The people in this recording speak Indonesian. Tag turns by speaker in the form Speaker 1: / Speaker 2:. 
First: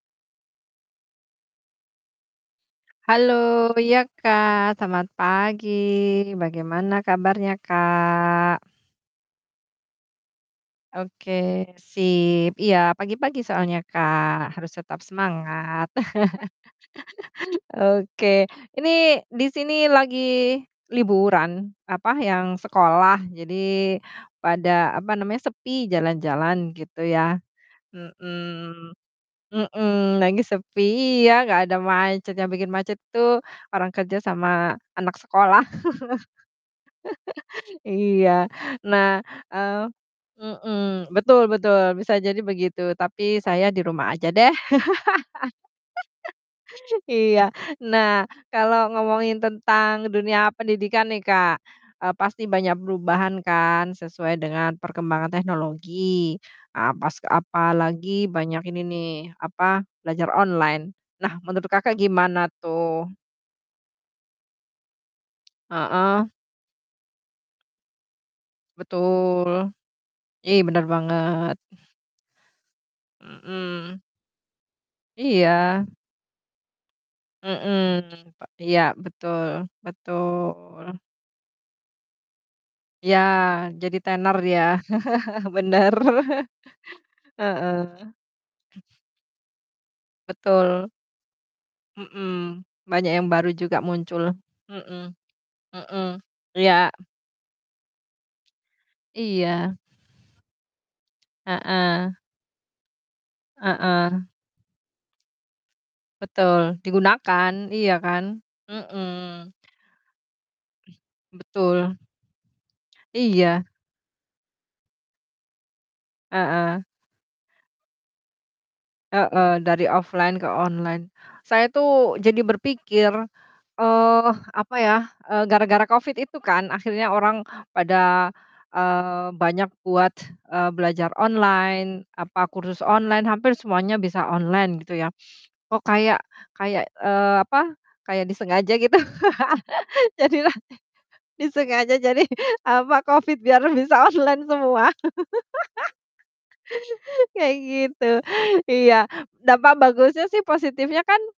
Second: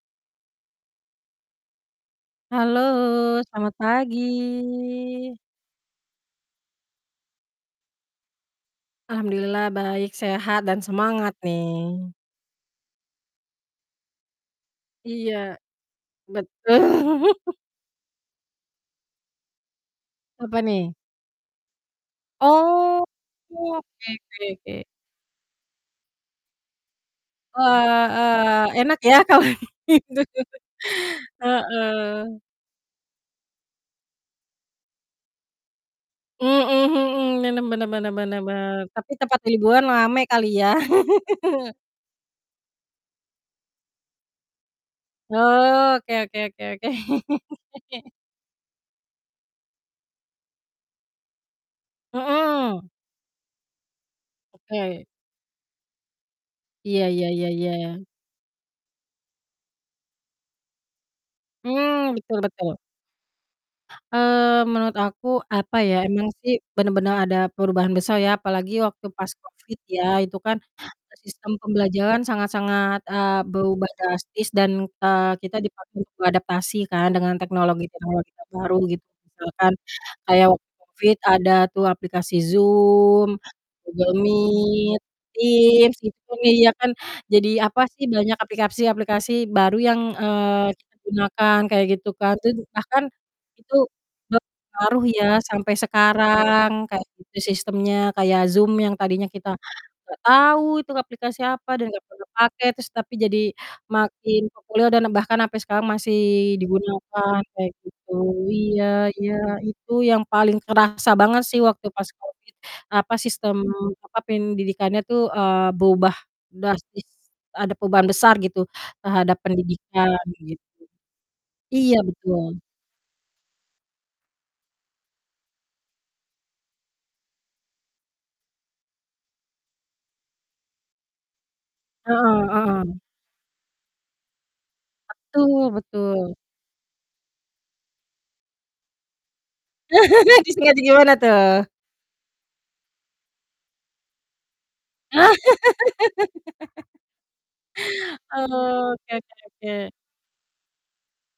Speaker 1: Halo,
Speaker 2: Halo,
Speaker 1: selamat
Speaker 2: iya
Speaker 1: pagi.
Speaker 2: Kak, selamat pagi. Bagaimana kabarnya Kak?
Speaker 1: Alhamdulillah baik, sehat, dan
Speaker 2: Oke,
Speaker 1: semangat nih.
Speaker 2: sip, iya, pagi-pagi soalnya Kak, harus tetap
Speaker 1: Iya.
Speaker 2: semangat.
Speaker 1: Betul.
Speaker 2: Oke, ini di sini lagi
Speaker 1: Apa nih?
Speaker 2: liburan apa, yang
Speaker 1: Oh,
Speaker 2: sekolah,
Speaker 1: oke
Speaker 2: jadi
Speaker 1: oke oke.
Speaker 2: pada, apa namanya, sepi jalan-jalan gitu ya.
Speaker 1: Wah, heeh,
Speaker 2: Mhm,
Speaker 1: enak ya kalau
Speaker 2: mhm,
Speaker 1: gitu.
Speaker 2: lagi sepi, iya, gak ada macet,
Speaker 1: Heeh.
Speaker 2: yang bikin macet tuh orang kerja sama anak sekolah.
Speaker 1: Mhm mhm, bener bener bener bener
Speaker 2: Iya,
Speaker 1: bener, tapi
Speaker 2: nah,
Speaker 1: tempat liburan
Speaker 2: eee
Speaker 1: rame kali ya?
Speaker 2: mhm, betul betul, bisa jadi begitu, tapi saya di rumah aja deh.
Speaker 1: Oh, oke oke oke oke.
Speaker 2: Iya. Nah kalau ngomongin tentang dunia pendidikan nih Kak, eee, pasti banyak
Speaker 1: Mhm.
Speaker 2: perubahan kan sesuai dengan
Speaker 1: Oke.
Speaker 2: perkembangan teknologi.
Speaker 1: Iya
Speaker 2: Apas
Speaker 1: iya iya iya.
Speaker 2: apalagi banyak ini nih apa, belajar online. Nah menurut Kakak
Speaker 1: Mmm, betul
Speaker 2: gimana
Speaker 1: betul.
Speaker 2: tuh?
Speaker 1: Eee, menurut aku, apa ya, emang
Speaker 2: Heeh.
Speaker 1: sih bener-bener ada perubahan besar ya apalagi waktu pas
Speaker 2: Betul.
Speaker 1: Covid ya, itu kan
Speaker 2: Ih, bener
Speaker 1: sistem
Speaker 2: banget.
Speaker 1: pembelajaran sangat-sangat, eee, berubah
Speaker 2: Mhm.
Speaker 1: drastis dan, eee, kita
Speaker 2: Iya.
Speaker 1: dipaksa untuk beradaptasi kan dengan teknologi-teknologi
Speaker 2: Mhm, pa
Speaker 1: terbaru
Speaker 2: iya,
Speaker 1: gitu.
Speaker 2: betul
Speaker 1: Misalkan kayak waktu
Speaker 2: betul.
Speaker 1: Covid ada tuh aplikasi
Speaker 2: Ya,
Speaker 1: Zoom,
Speaker 2: jadi
Speaker 1: Google
Speaker 2: tenar dia.
Speaker 1: Meet,
Speaker 2: Bener.
Speaker 1: Teams gitu kan, iya kan. Jadi,
Speaker 2: Heeh.
Speaker 1: apa sih, banyak aplikasi-aplikasi baru yang, eee,
Speaker 2: Betul.
Speaker 1: kita gunakan kayak gitu kan. Terus
Speaker 2: Mhm,
Speaker 1: bahkan
Speaker 2: banyak yang baru
Speaker 1: itu
Speaker 2: juga muncul.
Speaker 1: berpengaruh
Speaker 2: Mhm,
Speaker 1: ya sampai
Speaker 2: mhm,
Speaker 1: sekarang
Speaker 2: iya.
Speaker 1: kayak gitu sistemnya kayak Zoom yang tadinya kita
Speaker 2: Iya.
Speaker 1: gak tau itu aplikasi apa dan gak
Speaker 2: Heeh.
Speaker 1: pernah pakai, terus tapi jadi
Speaker 2: Heeh.
Speaker 1: makin populer dan bahkan sampe sekarang masih
Speaker 2: Betul,
Speaker 1: digunakan kayak
Speaker 2: digunakan, iya
Speaker 1: gitu.
Speaker 2: kan?
Speaker 1: Iya
Speaker 2: Mhm.
Speaker 1: iya. Itu yang paling kerasa banget sih waktu
Speaker 2: Betul.
Speaker 1: pas Covid, eee, apa sistem
Speaker 2: Iya.
Speaker 1: apa, pendidikannya tuh, eee, berubah
Speaker 2: Heeh.
Speaker 1: drastis, ada perubahan besar gitu terhadap
Speaker 2: Heeh dari
Speaker 1: pendidikan
Speaker 2: offline ke
Speaker 1: gitu.
Speaker 2: online. Saya
Speaker 1: Iya,
Speaker 2: tuh jadi
Speaker 1: betul.
Speaker 2: berpikir, eee, apa ya, eee, gara-gara Covid itu kan akhirnya orang pada, eee, banyak buat, eee, belajar online,
Speaker 1: Heeh
Speaker 2: apa, kursus
Speaker 1: heeh.
Speaker 2: online, hampir semuanya bisa online gitu ya.
Speaker 1: Betul
Speaker 2: Kok kayak
Speaker 1: betul.
Speaker 2: kayak eee, apa, kayak disengaja gitu, jadilah
Speaker 1: Disengaja gimana tuh?
Speaker 2: disengaja, jadi, apa, Covid biar bisa online semua.
Speaker 1: Ah.
Speaker 2: Kayak gitu, iya.
Speaker 1: Oke oke
Speaker 2: Dampak
Speaker 1: oke.
Speaker 2: bagusnya sih positifnya kan